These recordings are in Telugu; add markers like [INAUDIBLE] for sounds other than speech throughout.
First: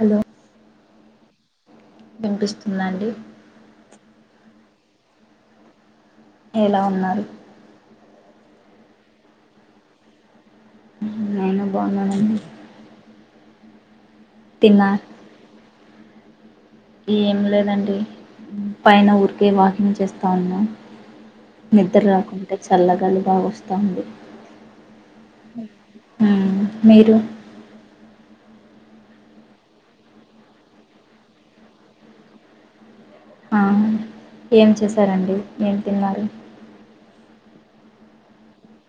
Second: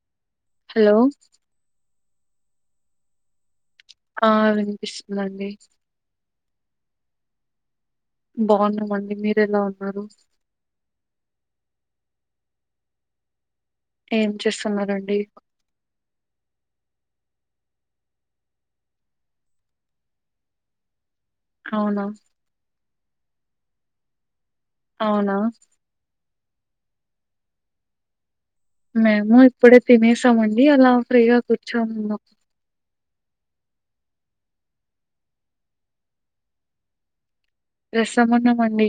హలో హలో వినిపిస్తుందండి ఆ వినిపిస్తుందండి ఎలా ఉన్నారు బాగున్నామండి మీరు ఎలా ఉన్నారు నీను బాగున్నానండి ఏం తిన్నా చేస్తున్నరండి ఏం లేదండి పైన ఊరికే వాకింగ్ చేస్తా ఉన్నా అవునా నిద్ర రాకుంటే చల్లగాలి బాగా వస్తుంది అవునా మీరు మేము ఇప్పుడే తినేసామండి అలా ఫ్రీగా కూర్చాము మాకు ఏం చేశారండి ఏం తిన్నారు రసముఆన్నామండి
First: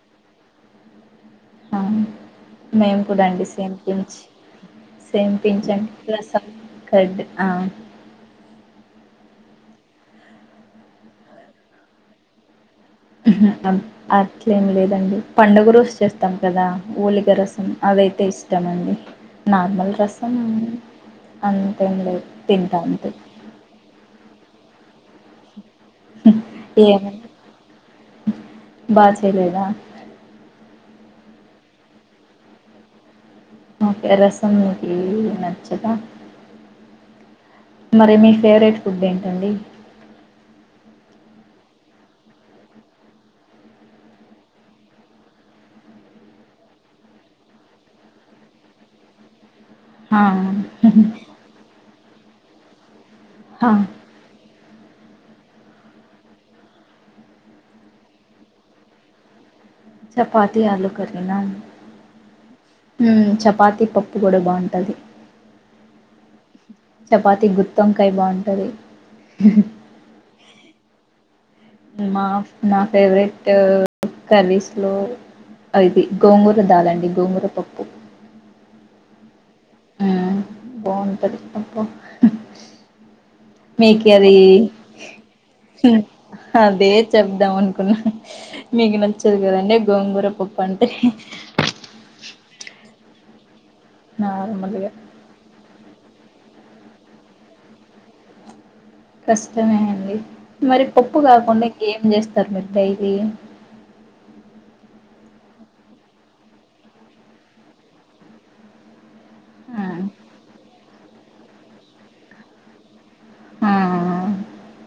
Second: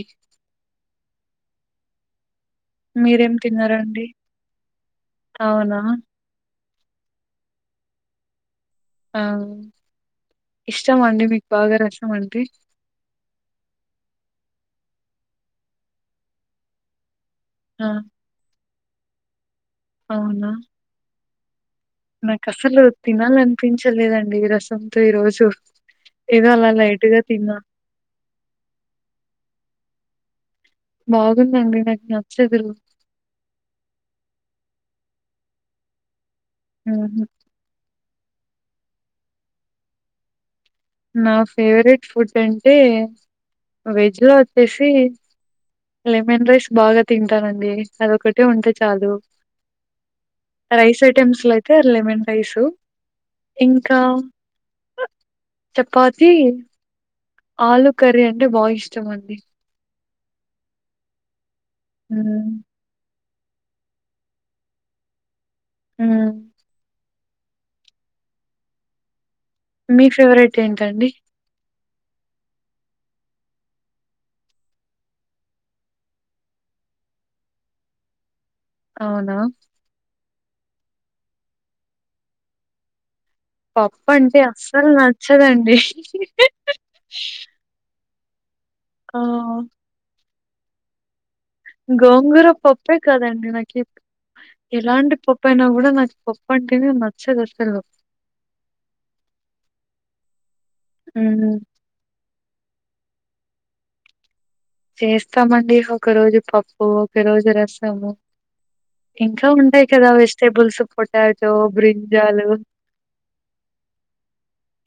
ఆ మేము కూడా తిన్నారండి సేమపించ అవునా సేమపించండి రసం కార్డ్ ఆ ఆ ఇష్టం అండి మీకు బాగా రసం అంటే అట్లేం లేదండి పండుగ రోజు చేస్తాం కదా ఊలి క్క రసం ఆ అవి అయితే ఇష్టం అండి నార్మల్ రసం అవునా అన్ నాకు అసలు తినాలనిపించలేదండి రసంతో ఈ రోజు ఏదో అలా లైట్గా ఏమైంది తిన్నా బా చేయలేదా? బాగుందండి నాకు నచ్చదు ఓకే రసం మీకి నచ్చదా ఆ మరి మీ ఫేవరెట్ ఫుడ్ ఏంటండి నా ఫేవరెట్ ఫుడ్ అంటే వెజ్ లో వచ్చేసి లెమన్ రైస్ బాగా తింటానండి అదొ ఒకటే ఉంటే చాలు ఆ! రైస్ ఐటెమ్స్లా అయితే లెమన్ రైసు ఆ! ఇంకా చపాతి ఆలు కర్రీ అంటే బా ఇష్టం ఉంది చపాతి ఆలూ కర్రీ నా అండి ఆ చపాత పప్పు కూడా బాగుంటుంది హ చపాతి గుత్తంకాయ బాగుంటది మీ ఫేవరెట్ ఏంటండి మా నా ఫేవరెట్ కరీస్ లో అయిది గోంగూర దాలండి గోంగూర పప్పు అవునా ఉమ్ బాగుంటది మీక పప్పు అది అంటే అస్సలు నచ్చదండి అదే చెప్దాం అనుకున్నా మీకు ఆ నచ్చదు కదండి గోంగూర పప్పు అంటే గోంగూర పప్పే కదండి నాకు నార్మల్గా ఎలాంటి పప్పు అయినా కూడా నాకు పప్పు పప్పంటిని నచ్చదు అసలు కష్టమే అండి మరి పప్పు హ్మ్ కాకుండా ఇంకేం చేస్త ఇది [INAUDIBLE] చేస్తామండి ఒక రోజు పప్పు ఒక రోజు రసము ఇంకా ఆ ఉంటాయి కదా వెజిటేబుల్స్ పొటాతో బ్రింజాలు ఆ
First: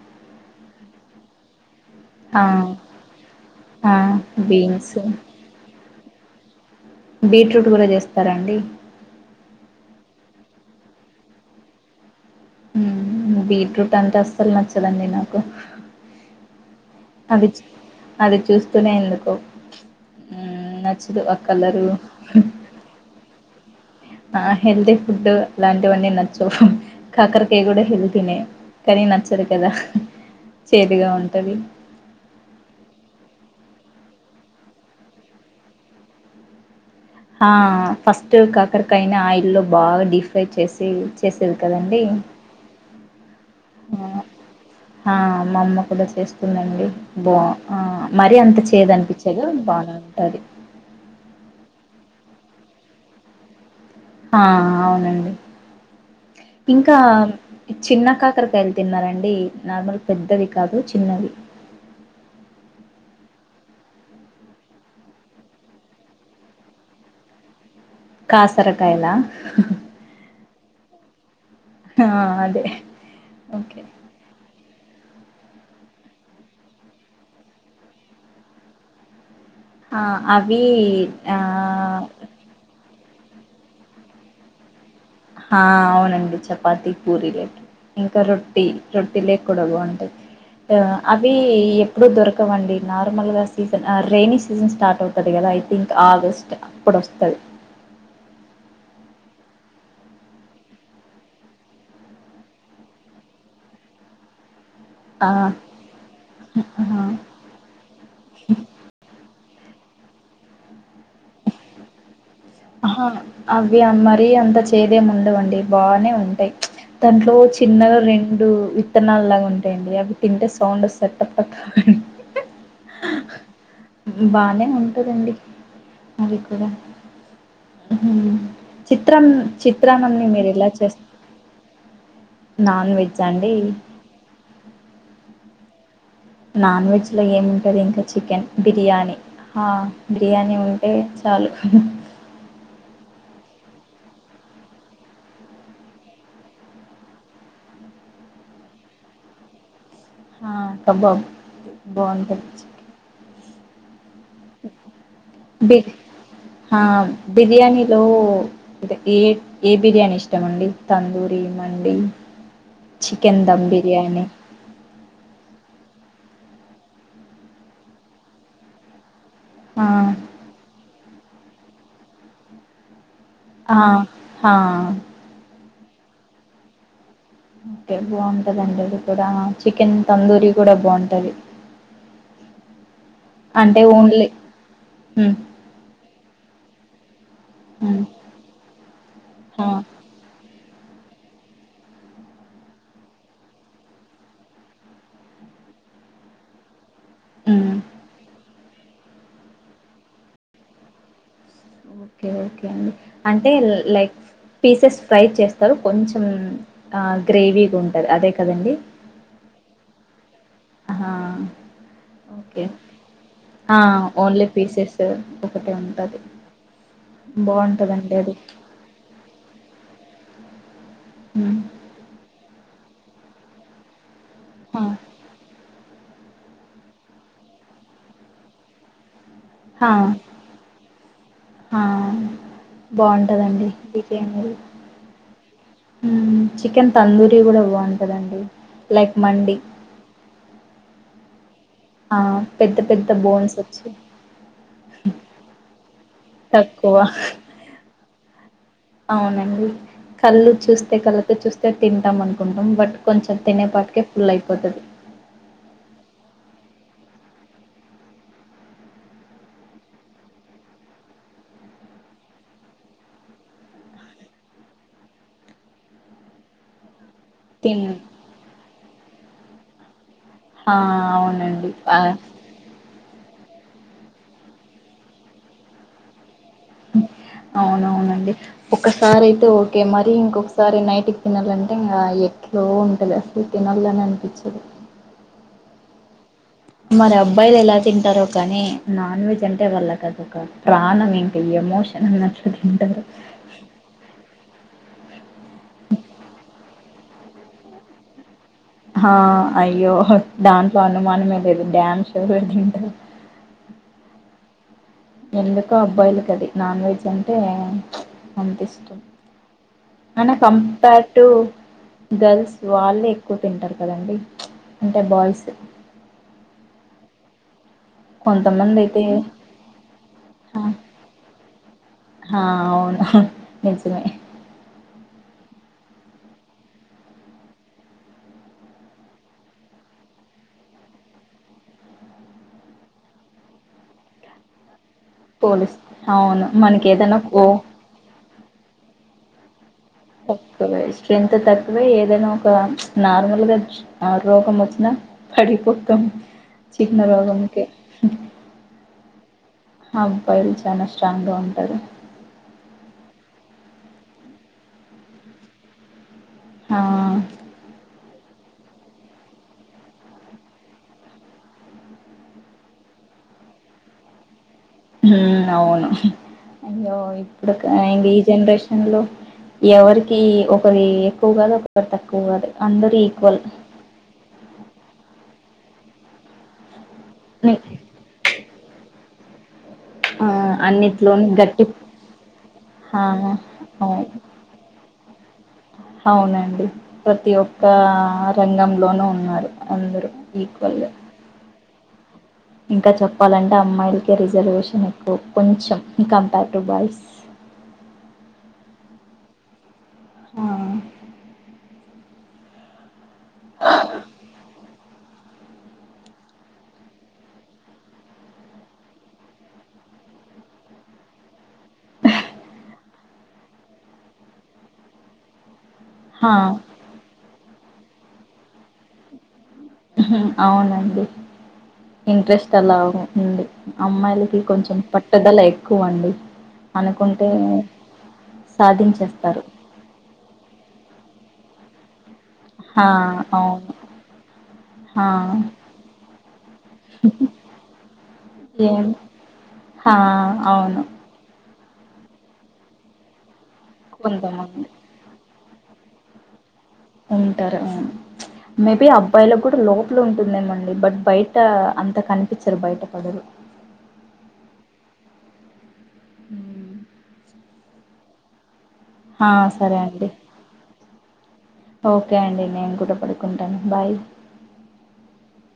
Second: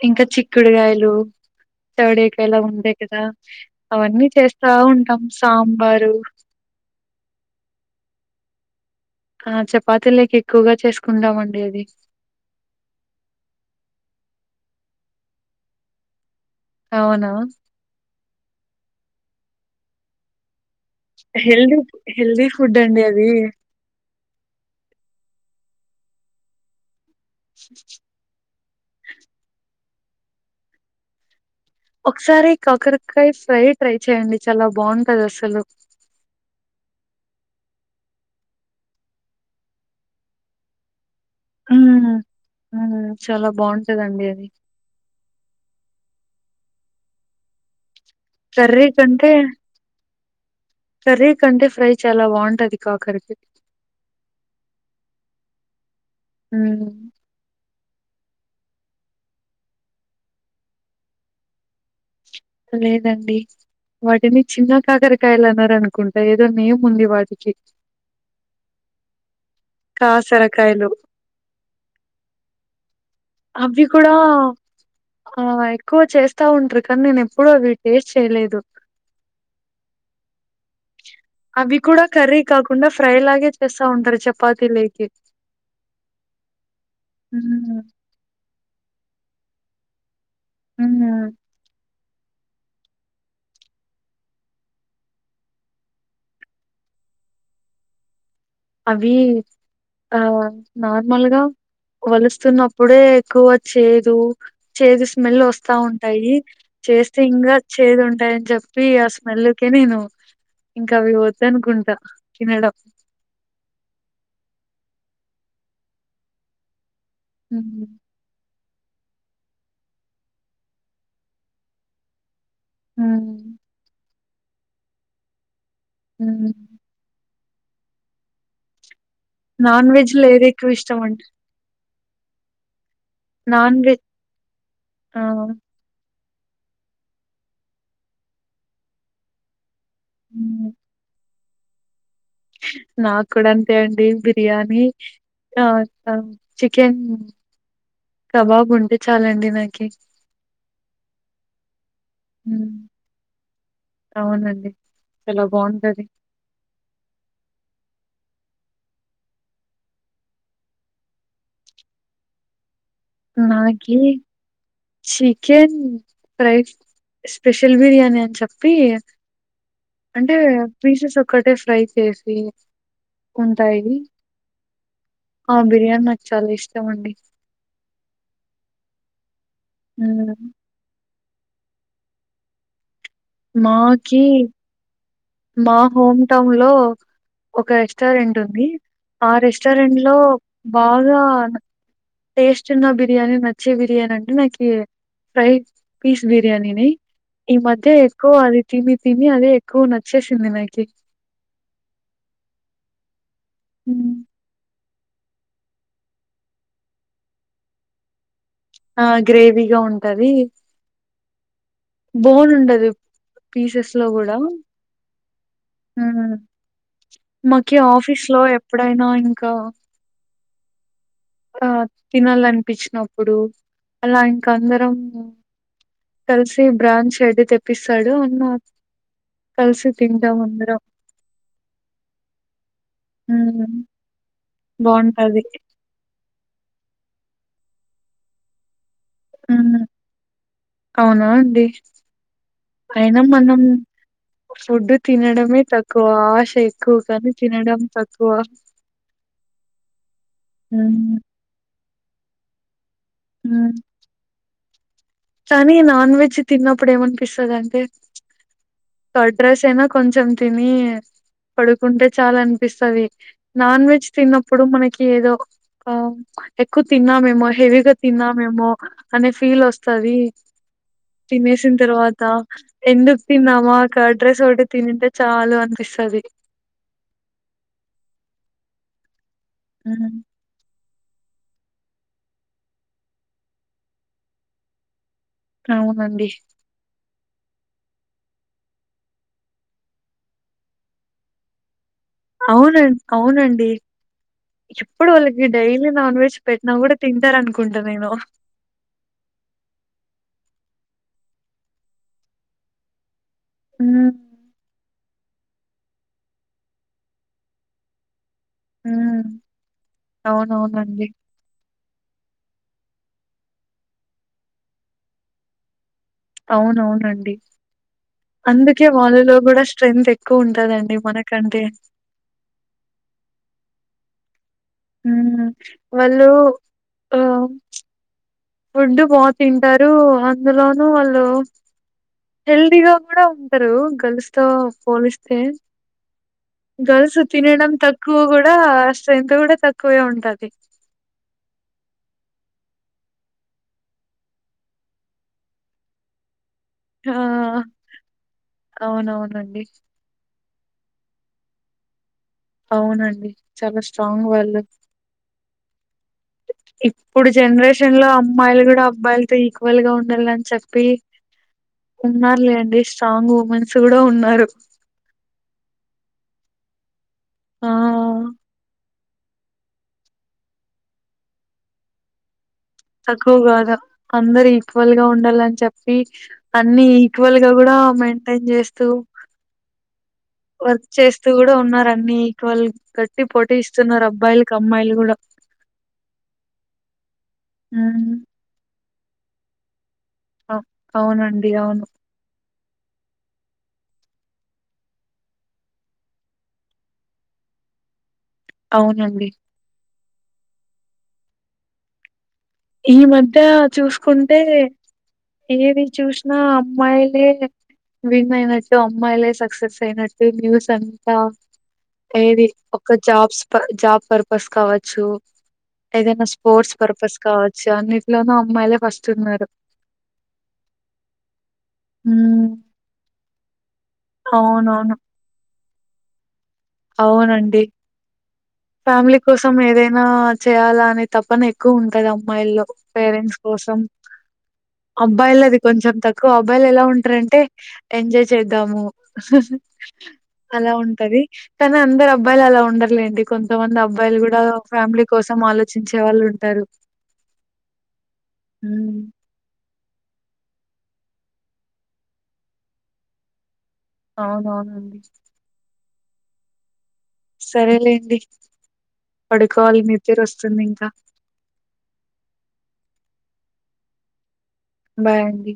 ఇంకా చిక్కుడుగాయలు థర్డ ఆ ఏకాయలా ఉండే కదా ఆ అవన్నీ చేస్తా బీన్స్ ఉంటాం సాంబార్ బీట్రూట్ కూడా చేస్తారాండి ఆ చపాతీ లోకి ఎక్కువగా చేసుకుందామండి అది బీట్రూట్ అంటే అసలు నచ్చదండి నాకు అవునా అది అది చూస్తూనే ఎందుకు హెల్దీ హెల్దీ ఫుడ్ అండి అది ఆ హెల్తీ ఫుడ్ అలాంటివన్నీ నచ్చువు కాకరకాయ కూడా హెల్తినే కానీ నచ్చదు కదా చేదుగా ఉంటుంది ఒకసారి కాకరకాయ ఫ్రై ట్రై చేయండి చాలా బాగుంటది అసలు ఆ ఫస్ట్ కాకరకాయనా ఆయిల్ లో బాగా డీప్ ఫ్రై చేసి చేసేది కదండీ మ్మ్ మ్మ్ చాలా బాగుంటదండి అది ఆ మా అమ్మ కూడా చేస్త ఉంటాది అండి బా ఆ మరీ అంత కర్రీ చేదు కంటే అనిపించేదు బానే ఉంటుంది కర్రీ కంటే ఫ్రై చాలా బాంటది కాకరకాయ్ ఆ అవునండి మ్మ్ ఇంకా చిన్న కాకరకాయలు తిన్నారండి నార్మల్ పెద్దవి కాదు చిన్నవి లేదండి వాటిని చిన్న కాకరకాయలు అన్నార అనుకుంటా ఏదోనే నేమ్ ఉంది వాటికి కాసరకాయలా కాసరకాయలు. ఆ అదే ఓకే అవి కూడా ఆ ఎక్కువ చేస్తా ఉంట్రు కానీ నేను ఎప్పుడు అవి టేస్ట్ చేయలేదు ఆ అవి ఆ అవి కూడా కర్రీ కాకుండా ఫ్రై లాగే చేస్తా ఉంటారు చపాతీ లే హా అవునండి చపాతి పూరి రేట్ హ్మ్. రొట్టి రొట్టిలే కూడ బాంటది ట హ్మ్. అవి ఇప్పుడు దొరకవండి నార్మల్గా సీజన్ రైనీ సీజన్ స్టార్ట్ అవుతుంది కదా ఐ థింక్ ఆగస్ట్ అప్పుడు వస్తది అవి ఆ నార్మల్గా వలుస్తున్నప్పుడే ఎక్కువ చేదు చేదు ఆ, స్మెల్ వస్తా ఉంటాయి ఆ. చేస్తే ఇంగ చేదు ఉంటాయని చెప్పి ఆ స్మెల్ కే నేను ఇంకా అవి వద్ద అనుకుంటా ఆహా అవి మరీ అంత చేదేం ఉండవండి బానే ఉంటాయి దాంట్లో హ్మ్. చిన్నగా రెండు విత్తనాలు లాగా ఉంటాయండి అవి తింటే సౌండ్ వస్తది టప టప అని హ్మ్. బానే ఉంటదండి అది హ్మ్. కూడా చిత్రం నాన్ చిత్రా వెజ్‌లో అన్నంన్నీ మీరు ఇలా ఏదెక్కువ చేస్ ఇష్టమండి? నాన్ వె నాన్ వెె ఆ నాన్ వెజ్ లో ఏముంటది ఇంకా చికెన్ బిర్యానీ హ బిర్యానీ హ్మ్. ఉంటే చాలు నాకు కూడా అంతే అండి బిర్యానీ ఆ చికెన్ కబాబ్ ఉంటే చాలండి నాకి హా కాబాబ్ బావుంటది హ్మ్. అవునండి. చాలా బి బావుంటది. హా బిర్యానీ లో ఏ ఏ బిర్యానీ ఇష్టమండి తందూరి మండి చికెన్ దమ్ నాకి biryani chicken fry special biryani అని చెప్పి ఆ అంటే పీసెస్ ఒక్కటే ఫ్రై చేసి ఆ ఉంటాయి ఆ ఆ బిర్యానీ నాకు చాలా ఇష్టం అండి ఓకే బావుంటదండి అది కూడా చికెన్ హ్మ్. తందూరి కూడా బాంటది అంటే మాకి ఓన్లీ ఉమ్ మా హోమ్ టౌన్ లో ఒక ఉమ్ రెస్టారెంట్ ఉంది ఆ రెస్టారెంట్ లో బాగా టేస్ట్ ఉన్న బిర్యానీ నచ్చే బిర్యానీ అంటు నాకి ఫ్రై పీస్ బిర్యానీనే ఈ ఉమ్ మధ్య ఎక్కువ అది తిని తిని అదే ఎక్కువ నచ్చేసింది నాకి ఓకే ఓకే అండి అంటే లైక్ పీసెస్ ఫ్రై చేస్తారు కొంచెం గ్రేవీగా ఉంటది అదే కదండి ఆ గ్రేవీగా ఉంటది ఆహా బోన్ ఓకే ఉండదు. ఆ పీసెస్ లో కూడా ఓన్లీ పీసెస్ ఒకటే ఉంటది హ్మ్ మాకి బాగుంటదండి ఆఫీస్ అది లో ఎప్పుడైనా ఇంకా హ్మ్ ఆ తినల్ల అనిపిచ్చినప్పుడు అలా ఇంకా హా అందరం కలిసి బ్రాండ్స్ అయితే తెప్పిస్తాడు అన్నా కలిసి హా తింటాం అందరం బాంటదండి మీకేమి బ్వాంటది చికెన్ తందూరి గూడా బ్వాంటదండి లైక్ మండి ఉమ్ అవునా అండి ఆ పెద్ద పెద్ద బోన్సొచ్చి ఫుడ్డు తినడమే తక్కువ ఆశ తక్కువ ఎక్కువ కానీ తినడం తక్కువ అవునండి కళ్ళు చూస్తే ఉమ్ కళ్ళతో చూస్తే తింటాం అనుకుంటాం బట్ కొంచెం ఉమ్ తినేపాటికే ఫుల్ అయిపోతది కానీ నాన్ వెజ్ తిన్నప్పుడు ఏమనిపిస్తదంటే కర్డ్ రైస్ అయినా కొంచెం తిని పడుకుంటే చాలనిపిస్తది నాన్ వెజ్ తిన్నప్పుడు మనకి ఏదో కో ఎక్కువ తిన్నామేమో తిన్ హెవీగా తిన్నామేమో అనే ఫీల్ వస్తది ఆ అవునండి తినేసిన ఆ తర్వాత ఎందు తిన్నామా కర్డ్ రైస్ ఒక్కటే తినింటే చాలు అనిపిస్తది అవునవునండి ఒకసారి అయితే ఓకే మరీ ఉమ్ ఇంకొకసారి నై టికి తినాలంటే ఇంగ ఎట్లో ఉంటది అస్సలు తినాల్లనే అనిపిచ్చదు అవునండి మరి అబ్బాయిలు ఎలా తింటారో కానీ నాన్ వెజ్ అంటే వాళ్ళకదొక ప్రాణం ఇంక ఎమోష అవునం అవునండి ఎప్పుడు వాళ్ళకి డైలీ నాన్ వెజ్ పెట్టినా గుడా తింటారనుకుంటా నేను హా అయ్యో దాంట్లో అనుమానమే లేదు డ్యామ్ ష్యుర్ గా దింటారు మ్ ఎందుకో అబ్బాయిలకైది నాన్ వెజ్ అంటే అంతిష్టం హ్మ్. అయినా కంపార్ అవునవునండి. టు గర్ల్స్ వాళ్ళే ఎక్కువ తింటారు కదండి అంటే బాఇసు అవునవునండి కొంతమంది అందుకే అయితే వాళ్ళలో గుడా స్ట్రెంగ్తు ఎక్కువ ఉంటదండి మనకంటే హా అవును నిజమే హూమ్ వాళ్ళు ఆ ఫుడ్డు బా తింటారు అందులోనూ వాళ్ళు హెల్దీగా గూడా ఉంటారు గల్స్తో పోలిస్తే పోలిస్ అవును మనకి గర్ల్స్ ఏదైనా ఓ తినడం తక్కువ కూడా స్ట్రెంత్ గూడా తక్ తక్కువే స్ట్రెంత్ తక్కువే ఏదెనో నార్మల్ గా ఆ రోగం వచ్చినా పడిపోతాం ఆ! చన్నరోగంకే అవునవునండి. అబ్బాయిల్ చానా స్ట్రాంగ్ గా ఉంటారు అవునండి చాలా స్ట్రాంగ్ వాళ్ళు ఆ ఇప్పుడు జనరేషన్ లో అమ్ అమ్మాయిలు గూడా అబ్బాయిలతో ఈక్వల్ గా ఉండల్లని చొప్పి ఉన్నారు లేండి స్ట్రాంగ్ ఉమెన్స్ గుడా ఉన్నారు అవును అయ్యో ఆ ఇప్పుడిక ఈ జెనరేషన్ లో ఎవరికి ఒకరి ఎక్కువ గాదు ఒకరి తక్కువ గాదు తక్కువ గాద అందరు ఈక్వల్ గా ఉండాలని చెప్పి అన్ని ఈక్వల్ గా గుడా మెయింటైన్ జేస్తూ ఆ వర్క్ అన్నిట్లోని చేస్తూ గుడా గట్టి ఉన్నారు అన్ని ఈక్వల్ ఆ గెట్టి పోటీ అవును ఇస్తున్నారు అబ్బాయిలకు అమ్మాయిలు ఉండ అవునండి ప్రతి ఒక్క ఉమ్ రంగంలోనూ ఉన్నారు అందరు అవునండి అవును ఇంకా చెప్పాలంటే అమ్మాయిలకే రిజర్వేషన్ ఎక్కువ కొంచెం కంపేర్ టు బాయ్స్ ఉ అవునండి ఆ ఈ మధ్య చూసుకుంటే ఏది చూసిన అమ్మాయిలే విన్ అయినట్టు అమ్మాయిలే సక్సెస్ అయినట్టు న్యూస్ అంతా ఏది ఒక జాబ్స్ జాబ్ పర్పస్ కావచ్చు ఏదైనా హా స్పోర్ట్స్ పర్పస్ కావచ్చు అన్నిట్లోనూ అమ్మాయిలే ఫస్ట్ ఉన్నారు అవునండి ఉమ్ ఇంట్రెస్ట్ అలా ఉంది అమ్మాయిలకి కొంచెం అవునవును పట్టుదల ఎక్కువ అండి అనుకుంటే అవునండి ఫ్యామిలీ సాధించేస్తారు కోసం ఏదైనా చేయాలా అనే తపన ఎక్ క్కువ ఉంటది అమ్మాయిల్లో హా పేరెంట్స్ అవును కోసం హా అబ్బాయిలది కొంచెం తక్కువ అబ్బాయిలు ఎలా ఉంటరంటే ఎంజాయ్ చేద్దాము ఏం హా అలా అవును ఉంటది కానీ అందరు అబ్బాయిలు అలా ఉండర్ లేండి కొంతమంది అబ్బాయిలు కూడా కొంతమంది ఫ్యామిలీ కోసం త్తం ఆలోచించే వాళ్ళు ఉంటారు ఉంటారు మే బి ఉమ్ అబ్బాయిలకు కూడా లోప ట్లు ఉంటుందేమండి బట్ బయట అంత కనిపించరు బయట పడరు అవునవునండి ఊ సరేలేండి హా సరే పడుకోవాలి అండి నిద్దరస్తుంది ఇంకా ఓకే అండి నేను కూడా పడుకుంటాను బాయ్ బాయ్ అండి